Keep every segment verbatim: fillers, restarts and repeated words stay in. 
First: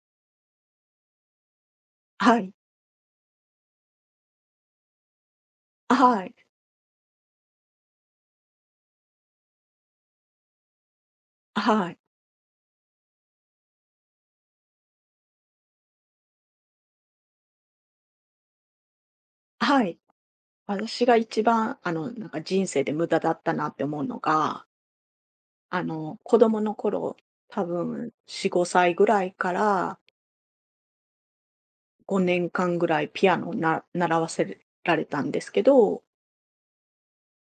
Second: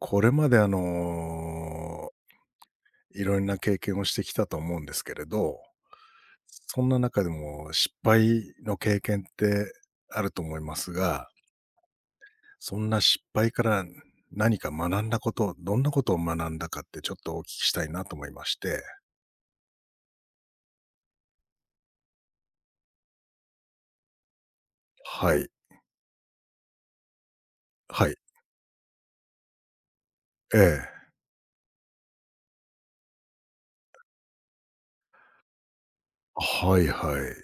これまであの、はい。いろんな経験をしてきたと思うんですけれど、はい。そんな中でも失敗の経験ってあると思いますが、はい。そんな失敗から何か学んだこと、どんなことを学んだかってちょっとお聞きしたいなと思いまして。はい。私が一番、あの、なんか人生で無駄だったなって思うのが、はい。あの、子供の頃、多分はよん、い。ごさいぐらいからええ。ごねんかんぐらいピアノをな習わせられたんですけど、はいはい。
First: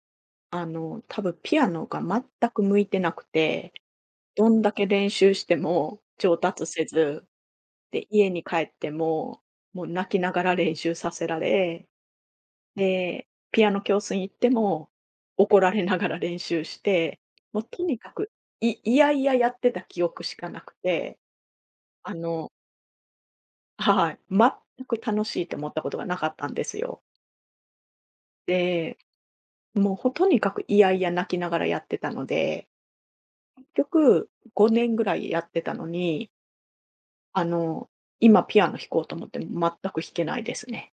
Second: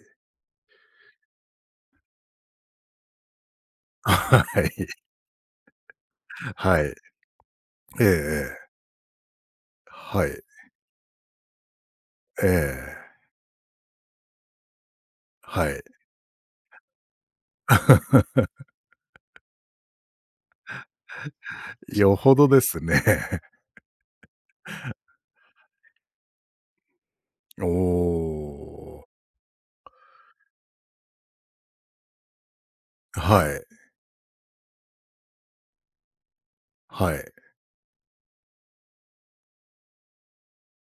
あの、多分ピアノが全く向いてなくて、はどんだけい。練習しても上達はせい。ず、えで、家に帰えっえても、もう泣え。きはながい。ら練習させられええ。で、ピアノ教室に行っても、怒らはい。れながら練習して、もうとにかく、いいやいややってた記憶しかなくて、あよほどのですね。はい、全く楽しいと思ったことがなかったんですよ。おで、お。もうほとにかくいやいや泣きながらやってたので、はい。結局ごねんぐらいやってたのに、はい。あの、今ピアノ弾こうと思っても全く弾けないですね。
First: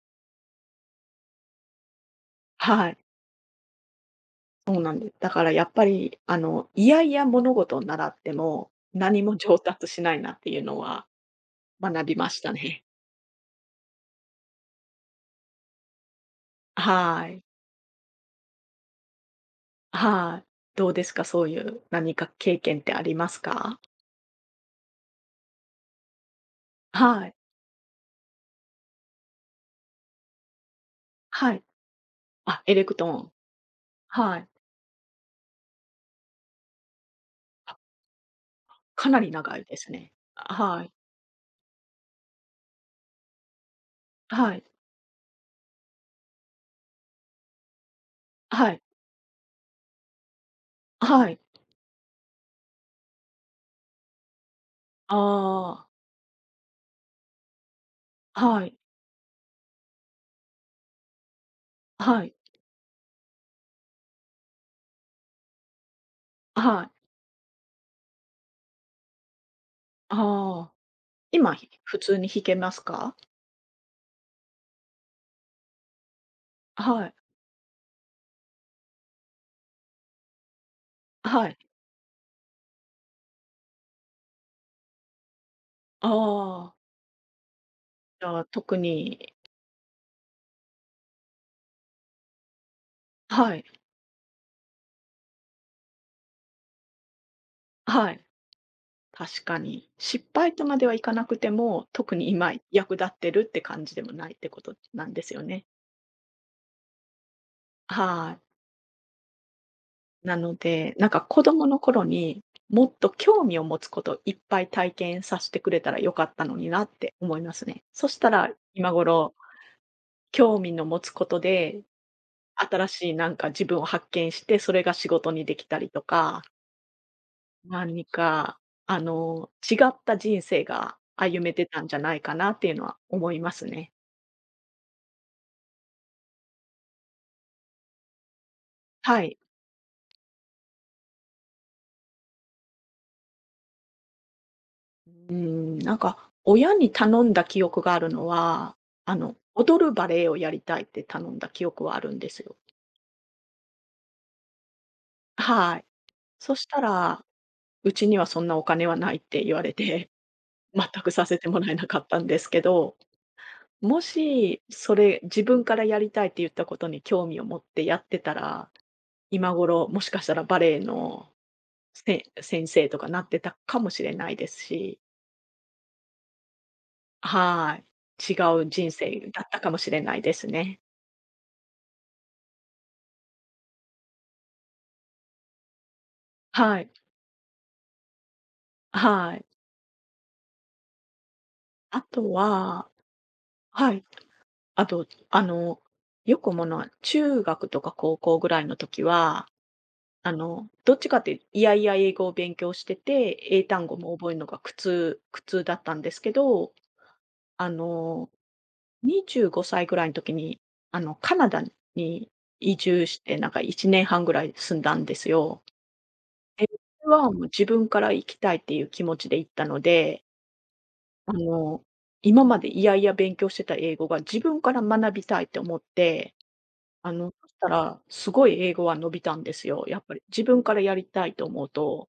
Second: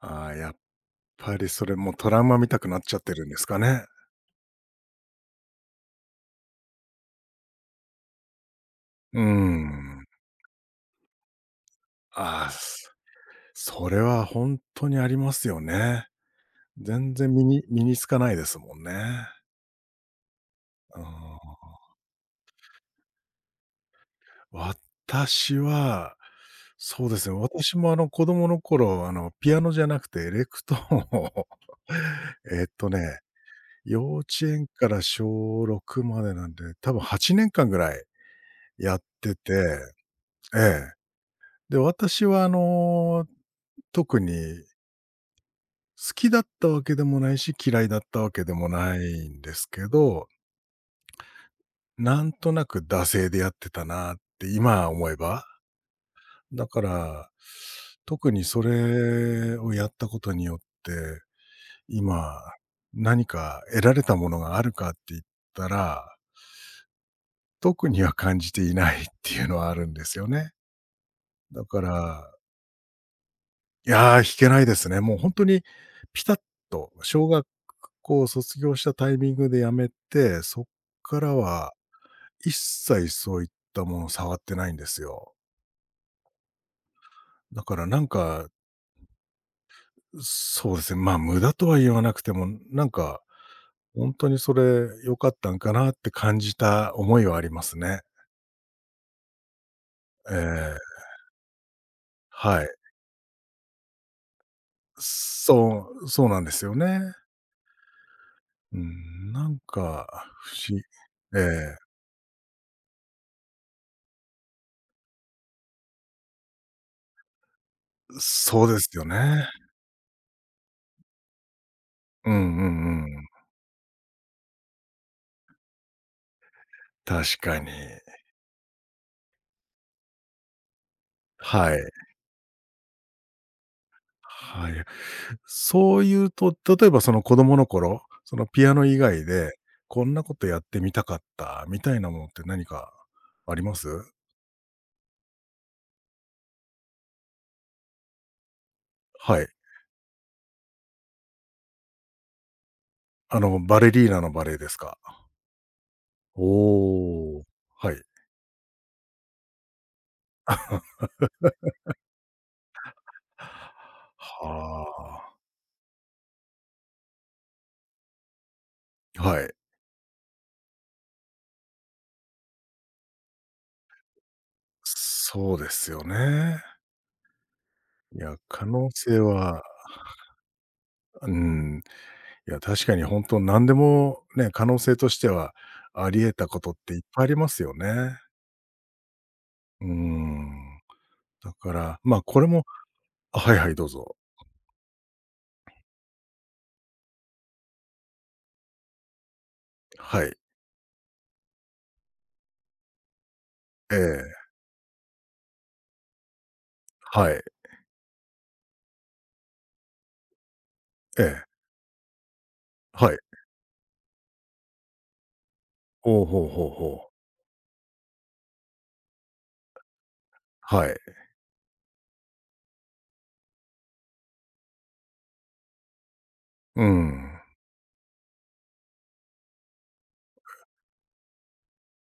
ああ、やっぱりそれもトラウマ見たくなっはちい。ゃってるんですかね。そうなんです。だからやっぱり、あの、いやいや物事を習っても、う何ーも上達しん。ないなっていうのは学びましああ、たね。すそれは本当にありますよね。全は然い。身に身につかないですもんね。はい。どううでん。すか？そういう何か経験ってありますか？私は、そうではすい。ね、私もあの子供の頃、あのピアノじゃなくてエレクトーンを はい。あ、えっエレとクトーね、ン。幼稚はい。園から小ろくまでなんで、多分はちねんかんあ、ぐらいやっかなりてて、長いですね。あ、えはい。え。で、私はあの特はい。に好きだったわけでもないし、嫌いだったわけでもはい。ないんですけど、はい。なんとなく惰性でやってたなって今思えば、あだから、特にあ、そはい。れをやったことによって、は今い。何か得られたものがあるかって言ったら、はい。特には感じていないっていうのはあるんですよね。ああ。今、だひか普通にら、弾けますか？いやー、弾けないですね。もう本当にピタッとはい。小学校を卒業したタイミングで辞めて、そっからはい。は一切そういったものを触ってないんですよ。ああ。だからなんじゃあ、か、特に、そうですね、まあ、無駄とは言わなくても、なんか、はい、本当にそれ良かったんかなって感じた思いはありますね。はい、確かに。失え敗とまではえ、いかなくても、特に今はい。役立ってるって感じでもないってことなんですよね。そうそうなんですよね。はい。うん、なんかなの不思議で、なんかえ子供え、の頃にもっと興味を持つこといっぱい体験させてくれたらよかったのになって思いますね。そしたらそうです今よ頃、ね。興味の持つことで、うんう新んうしいん。なんか自分を発見して、それが仕事にできたりとか確かに。何か、あの、違った人生が歩めてはたい。んじゃないかなっていうのは思いますね。はい。そういうと、例えばその子供の頃、そのピアノ以は外い。で、こんなことやってみたかったみたいなものって何かあります、うん、なんか親に頼んだ記憶があるのは、あの、はい。踊るバレエをやりたいって頼んだ記憶はあるんですよ。あの、バレリーナのバレエですか？はい。そしたら、おお。はうい。ちにはそんなお金はないって言われて、全くさせてもらえなかったんですけど、もし、それはあ。自分からやりたいって言ったことに興味を持ってやってたら、は今い。頃もしかしたらバレエのせ先生とかなってたかもしれないですし、そうですよね。はい。い違や、可う能人性生だったは、かもしれないですね。うん。いや、確かに本当何でもね、可能性としてはあり得たことっはい。ていっぱいありますよね。はい。うーん。だから、あまあ、とこれも、は。あ、はいはい、どうはい。ぞ。あと、あの、よくものは、中学とか高校ぐらいの時は、はあい。の、どっちかっていやいや英語を勉強してて、英単語えも覚ええ、るのが苦痛苦痛だったんですけど、はい。あの、にじゅうごさいぐらいの時に、あの、えカえ、ナダに移住はしい。て、なんかいちねんはんぐらい住んだんですよ。ほうほうえ、ほうほそう。れは、もう自分から行きたいっていう気持ちで行ったので、はい。あの、今までいやいや勉強してた英語が自分から学びたいって思って、うあん。の、そしたら、すごい英語は伸びたんですよ。やっぱり自分からやりたいと思うと、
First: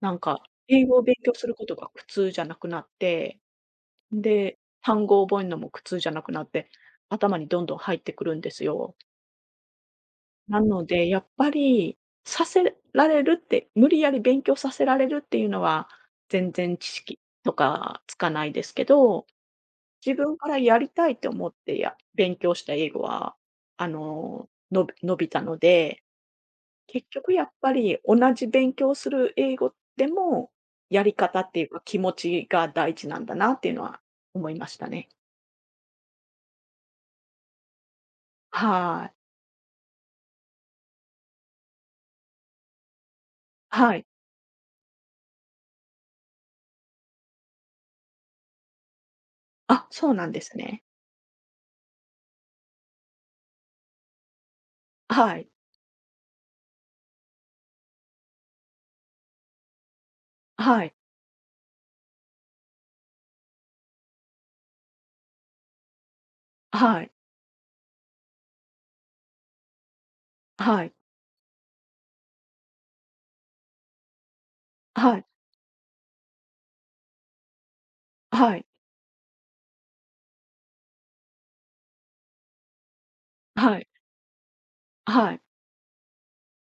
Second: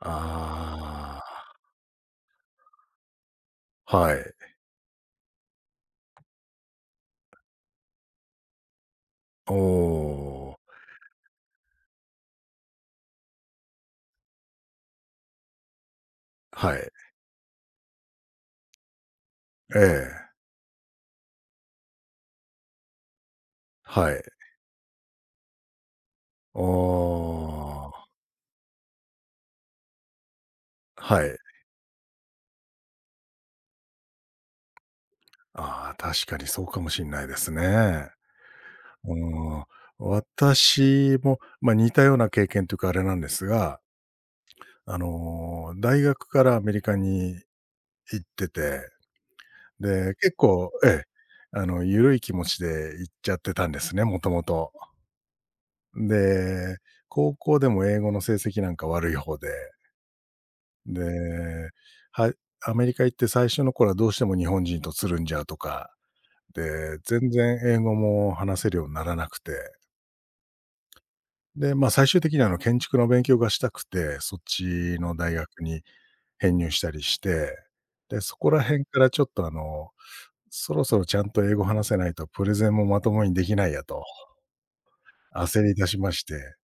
なんか英語を勉あ強することが苦痛じゃなくなって、あ、はい。で、単語を覚えるのも苦痛じゃなくなって、頭にどんどん入ってくるんですよ。おお、なので、やっぱり、させられるって、無理やり勉強させられるっていうのは、全は然知い。識とかつかないですけど、え自え、分からやりたいと思ってや勉強した英語は、あはい。の、のび伸びたので、お結局やっぱお、り同じ勉強する英語でも、やりはい。方っていうか気持ちが大事なんだなっていうのは思いましたね。ああ、確かにそうかもしんないですね。はうい。ん。私も、まあ、似たような経験というかあれなんですが、はい。あの、大学からアメリカに行ってて、あ、そうで、なん結です構ね。ええ、あの、ゆるい気持ちで行っちゃってたんですね、もともと。はい。で、高校でも英語の成績なんか悪い方で、はい。で、はアメリカ行って最初の頃はどうしても日本人とつるんじゃうとか、で、はい。全然英語も話せるようにならなくて、はい。で、ま、最終的にはあの、建築の勉強がしたくて、そっちのはい。大学に編入したりして、で、そこはらい、辺からちょっとあのそろそろちゃんと英語話せないとプレゼンもまともにできないはやい、とはい、焦り出しまして、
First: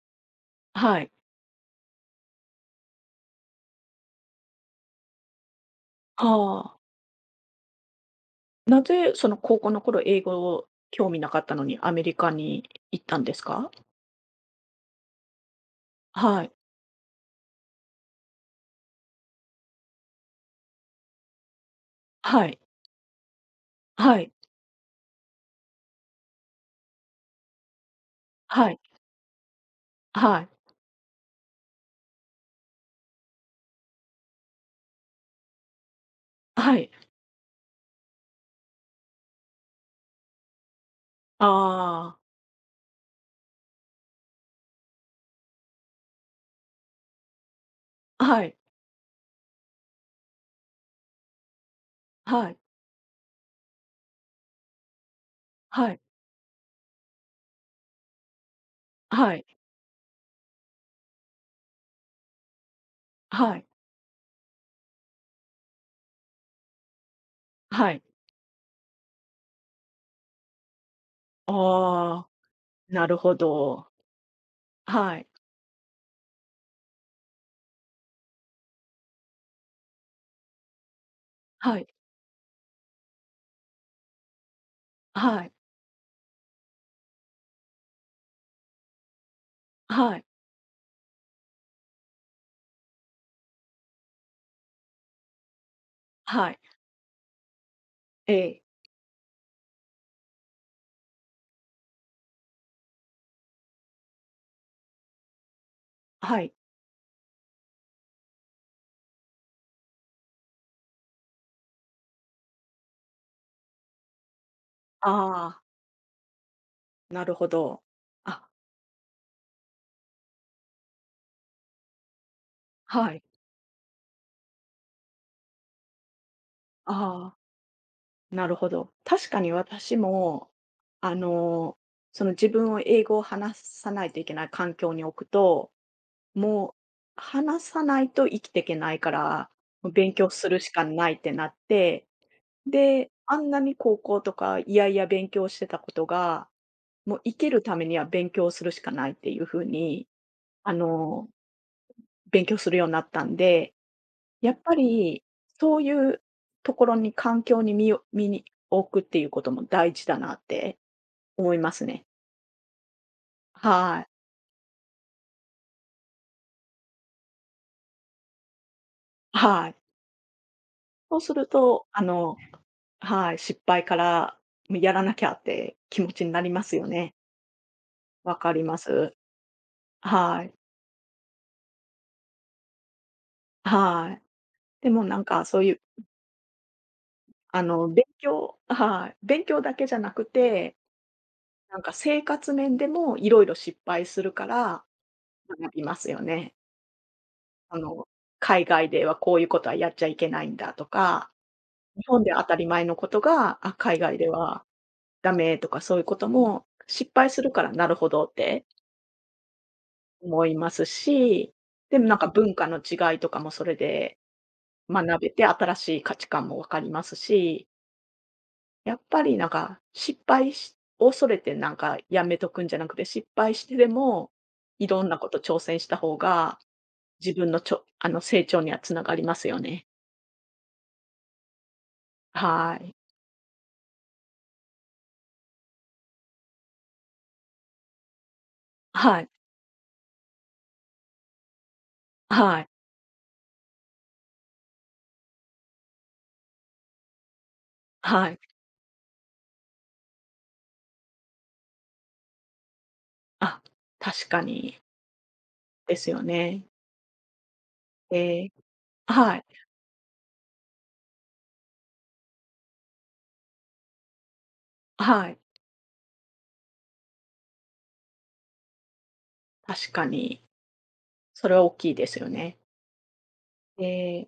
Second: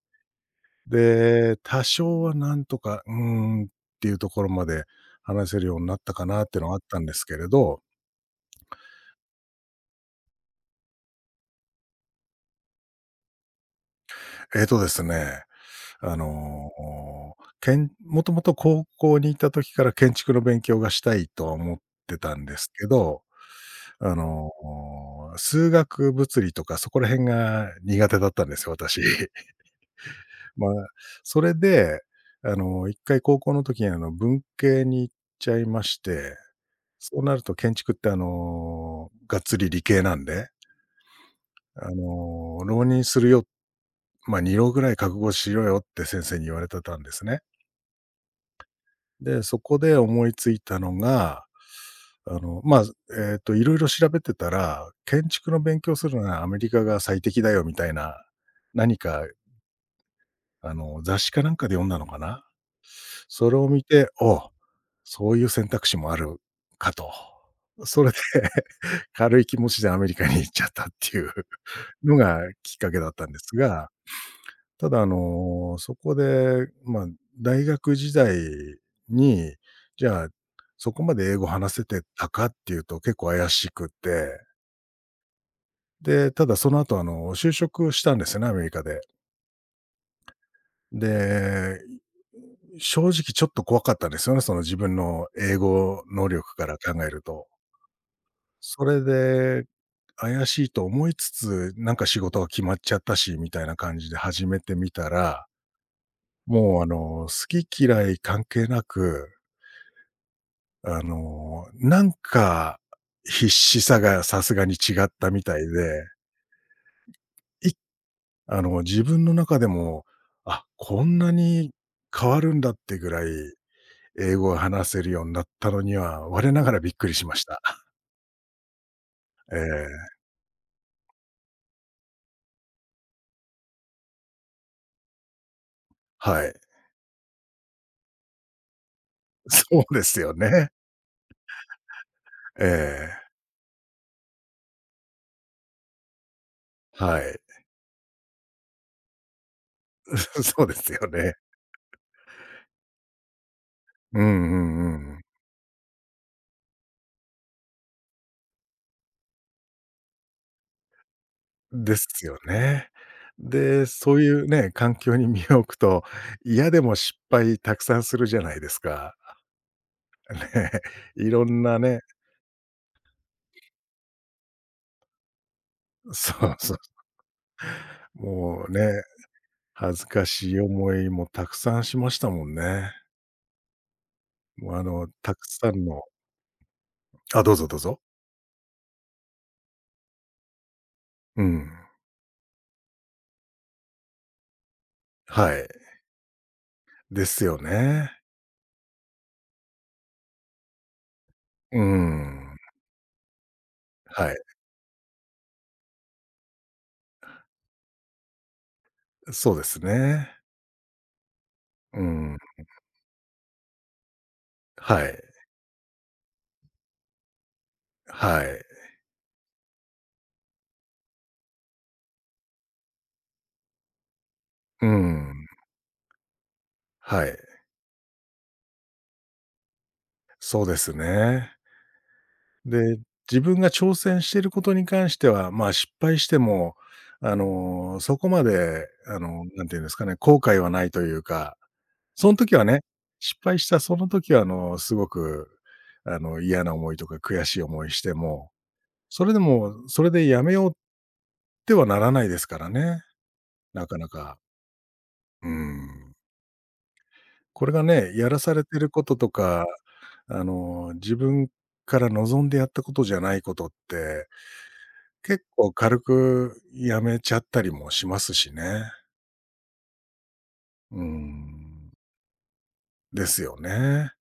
はい。で、多少はなんとか、うーんっていうところまで話せるようになったかなっていうのあはああ、ったんですけれど、なぜその高校の頃英語を興味なかったのにアメリカに行ったんですか？えっとですね、あはい、の、けんもともと高校にいた時から建築の勉強がしたいとは思ってたはんでい、すけど、あはい、の、数学、物理とかそこら辺が苦手だったんですはよ、い、私。はい、まあ、それで、あの、一回高校の時にあの、文系に行っちゃいまして、はい。そうなると建築ってあの、がっつり理系なんで、ああの、浪人するよ、まあ、にろう浪ぐらい覚悟しろよって先生に言われてたんですね。あ、はい、で、そこで思いついたのが、あはい、の、まあ、えっと、いろいろ調べてたら、建築の勉は強い、するのはアメリカが最適だよみたいな、何かはい、あの、雑誌かなんかで読んだのかな。そはれい、を見て、おう、そういう選択肢もあるかと。はい。それで 軽い気持ちでアメリカに行っちゃったっていうあのあ、がきっかけなだっるたんほですど。が、ただあはい、の、そこで、まあ、大学時代に、じゃあ、そこまで英語話はせい、てたかっていうと結構怪しくて、はい、で、ただその後あの、就職したんですよね、アメリカで。はい、で、正直ちょっと怖かったですよね、その自分の英語能は力い。から考えると。ええ、それで、怪しいと思いつつ、なんか仕事が決まっちゃったし、みたいな感じで始めてみたら、はい。もうあの、好き嫌い関係なく、あの、なんか必死さがさすがに違ったみたあいで、あ、なるほいど。あ、あの、自分の中でも、あ、こんなに変わるんだってぐはい、らい英語が話せるようになったのには、我ながらびあっくりしまあ。した。なるほど。確かにええ、私も、あの、その自分を英語を話さないといけない環境に置くと、はい。もう話さないと生きていけないか ら、そもううで勉す強よするね。しかないってなって、えで、え、あんなに高校とかいやいや勉強してたことが、もはう生い。きるためには勉強するしかないっていうふうに、そうあですよの、ね。勉強するようになったんで、うんやうっぱんうり、ん。そういうところに環境に身を身に置くっていうことも大事だなって思いますでね。すよね。で、はい。そういうね、環境に身を置くと、嫌でも失敗たくさんするじゃないですか。はい。ね。そういすろるんなと、あね、のはい、失敗から、やらなきゃって気持ちにそなりうまそすう。よね。わかりもうまね、す。恥ずかはしい。い思いもたくさんしましたもんね。はい。もうあでもの、なんたかくそういさう、んのあ、どうあぞどうの、ぞ。勉強はい、勉強だけじゃなくて、うん。なんか生活面でもいろいろ失敗するからはい。学びますよね。ですよあの、ね。海外ではこういうことはやっちゃいけないんだとか、うー日本では当ん。たり前のことが、あ、海外ではい。はダメとかそういうことも、失敗するからなるほどってそうですね。思いますし、でうもなんかん。文化の違いとかもそれでは学い。べて、新しい価値観もわかりますし、はい。やっぱりなんか失敗しを恐れてなんかやめとくんじゃなくて、失敗してでも、ういろんなことん。挑戦した方が、は自い。分のちょあの、成長にはつながりますよね。そうですね。はい。で、自分が挑戦していることに関しては、まあ、失敗しても、あの、そこまで、あはい。の、なんていうんですかね、後悔はないというか、その時ははい、ね、失敗したその時は、あの、すごく、あの、嫌な思いとか悔しい思いしてはい。も、それでも、それでやめようってはならないですからね、あ、なかな確か。かにうですん。よね。これがね、やらえーされてることとはい、か、あの、自分から望んでやったことじゃないことって、はい、結構軽くやめちゃったりもしますしね。確かにうーそれは大きん。いですよね。ですよえね。ー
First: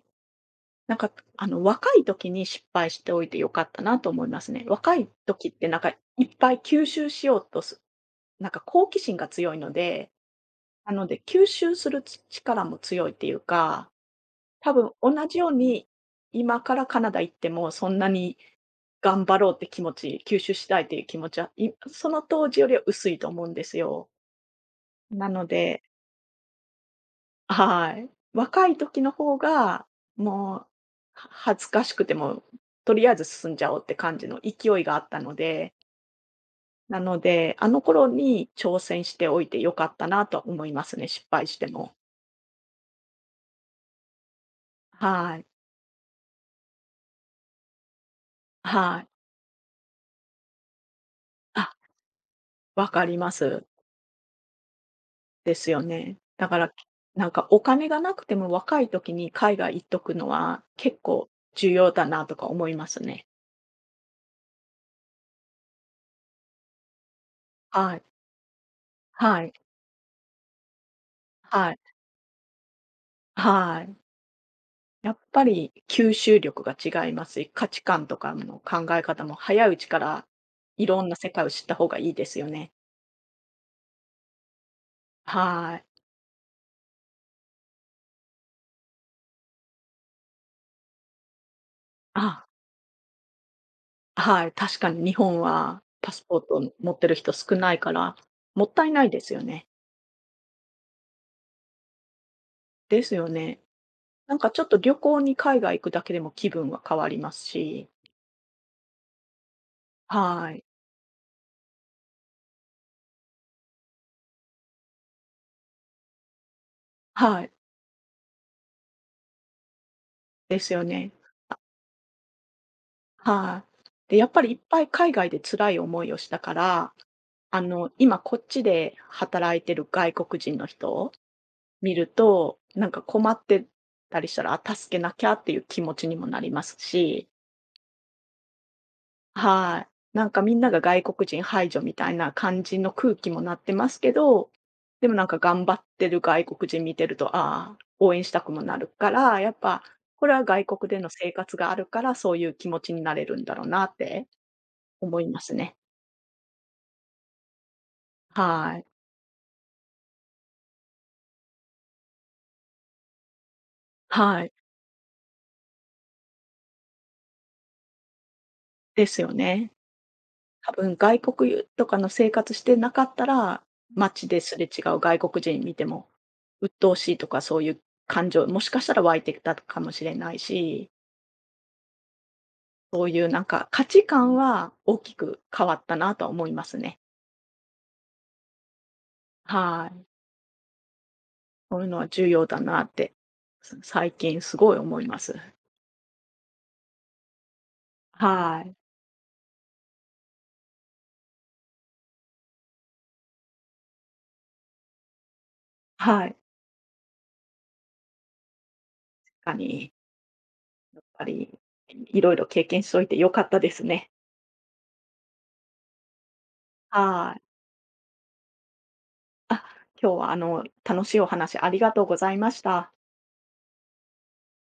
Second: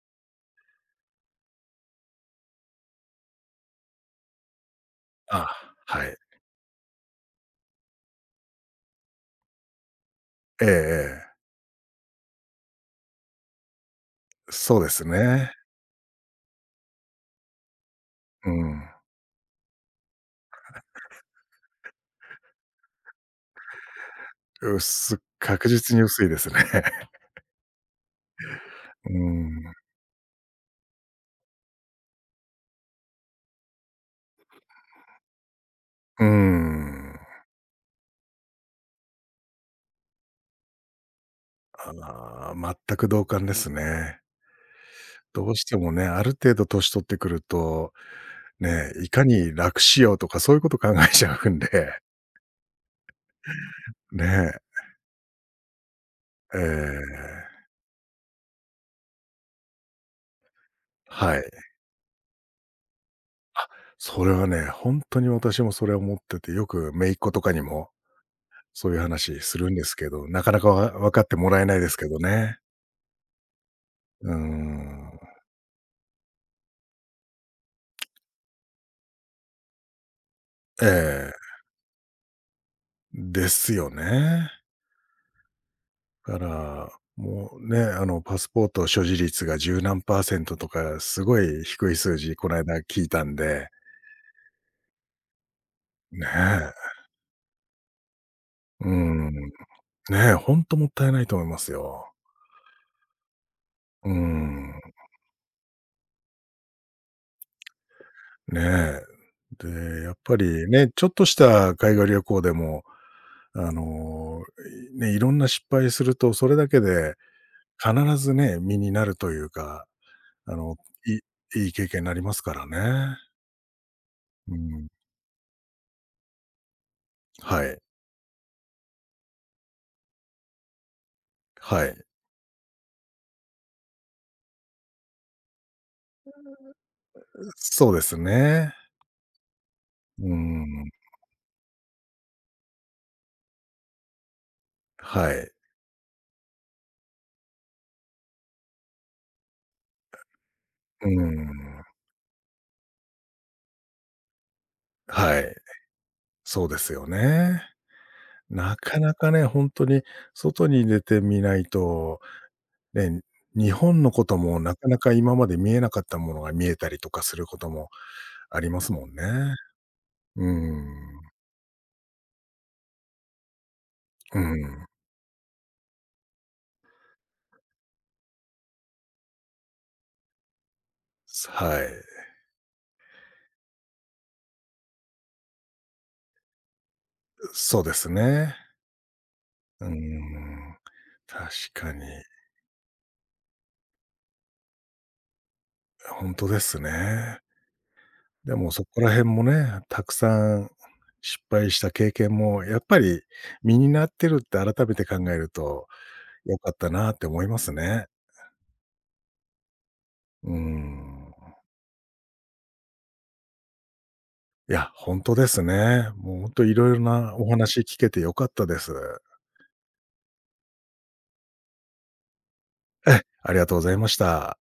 なんかあの若い時に失敗しておいて良かったなと思いますね。若い時あ、ってなんかはい。いっぱい吸収しようとす、なんか好奇心が強いので、ええなのでええ。吸収する力も強いっていうか多そうで分す同じようね。に、今からカナダ行っても、そんなにうん。頑張ろうって気持ち、吸収したいっていう気持ちは、いその当時よりは薄いと思うんですよ。うすなの確で、実に薄いですね。はい。若い時のう方ん。が、もう、は恥ずかしくても、とりあえず進んじゃおうって感じの勢いがあったので、うなん。ので、あの頃に挑戦しておいて良かったなとは思いますね、失敗しても。ああ、全く同感ですね。はい。どうしてもね、ある程度年取ってくるとねはえ、い。いかに楽しようとかそういうこと考えちゃうんあ、で、わかります。ねえ、ですよね。だかえら、なんかえ、お金がなくても若い時に海外行っとくのは結構はい。重要だなとか思いますね。それはね、ほんとに私もそれ思ってて、よく姪っ子とかにも、はい。そういう話はい。するんですけど、なかなかわ分かってもらえはない。いですけどね。はい。うーん。やっぱり吸収力が違いますし、価値観とかの考え方も早いうちからいろんな世え界え、を知った方がいいですよね。ですよね。はい。だから、もうね、あの、パスポート所持率がじゅうなんパーセントパーセントとか、すごい低い数字あ、こないだ聞いたんで、はい、確かに日本はパスねポートをえ、持ってる人少ないから、もったうーいないでん、すよね。ねえ、ほんともったいないと思いますよ。ですよね。うーなんかちょっとん、旅行に海外行くだけでも気分は変わりますし、ねえ。で、やっぱはい。りね、ちょっとした海外旅行でも、あの、いね、いろんな失敗すると、それだけではい。必ずね、身になるというか、あですの、よね。いいい経験になりますからね。はい。で、やっぱりいうっぱん、い海外で辛い思いをしたから、あはい、の、今こっちで働いてる外国人の人をは見い。ると、なんか困ってたりしたら、あ、助けなきゃっていう気持ちにもなりますし、そうですね。はい。うなーんかみんながん、外国人排除みたいな感じの空気もなってますけど、でもなんはかい。頑張ってる外国人見てると、ああ、応援したくもなるから、やっぱこれは外国でうのー生活があるん、から、そういう気持ちになれるんだろうなって思いはますい。ね。そうですよね。なはい。かなかね、ほんとに外に出てみないとね、日本のことはい。もなかなか今まで見えなかったものが見えたりとかすることもありますでもんすね。よね。うー多分外ん。国とかの生活してなかったら、街うですれ違ん。う外国人見ても、鬱陶しいとかそういう感情、もしかしたら湧いてきたかもしれないし、はい。そういうなんか価値観は大きく変わったなとは思いますね。そうですね。はうい。ん。確そういうかのに。は重要だなって、す最近すごい思います。本当ですね。ではもい。そこら辺もね、たくさん失敗した経験もやっぱり身になってるって改めて考えるとはい。良かったなって思いますね。確かに、うーやっぱん。り、いろいろ経験しといてよかったですね。いや、本当ですね。もう本当いろいろはない。お話聞けて良かったです。あ、今日はあの、楽しいお話ありがとうございました。ありがとうございました。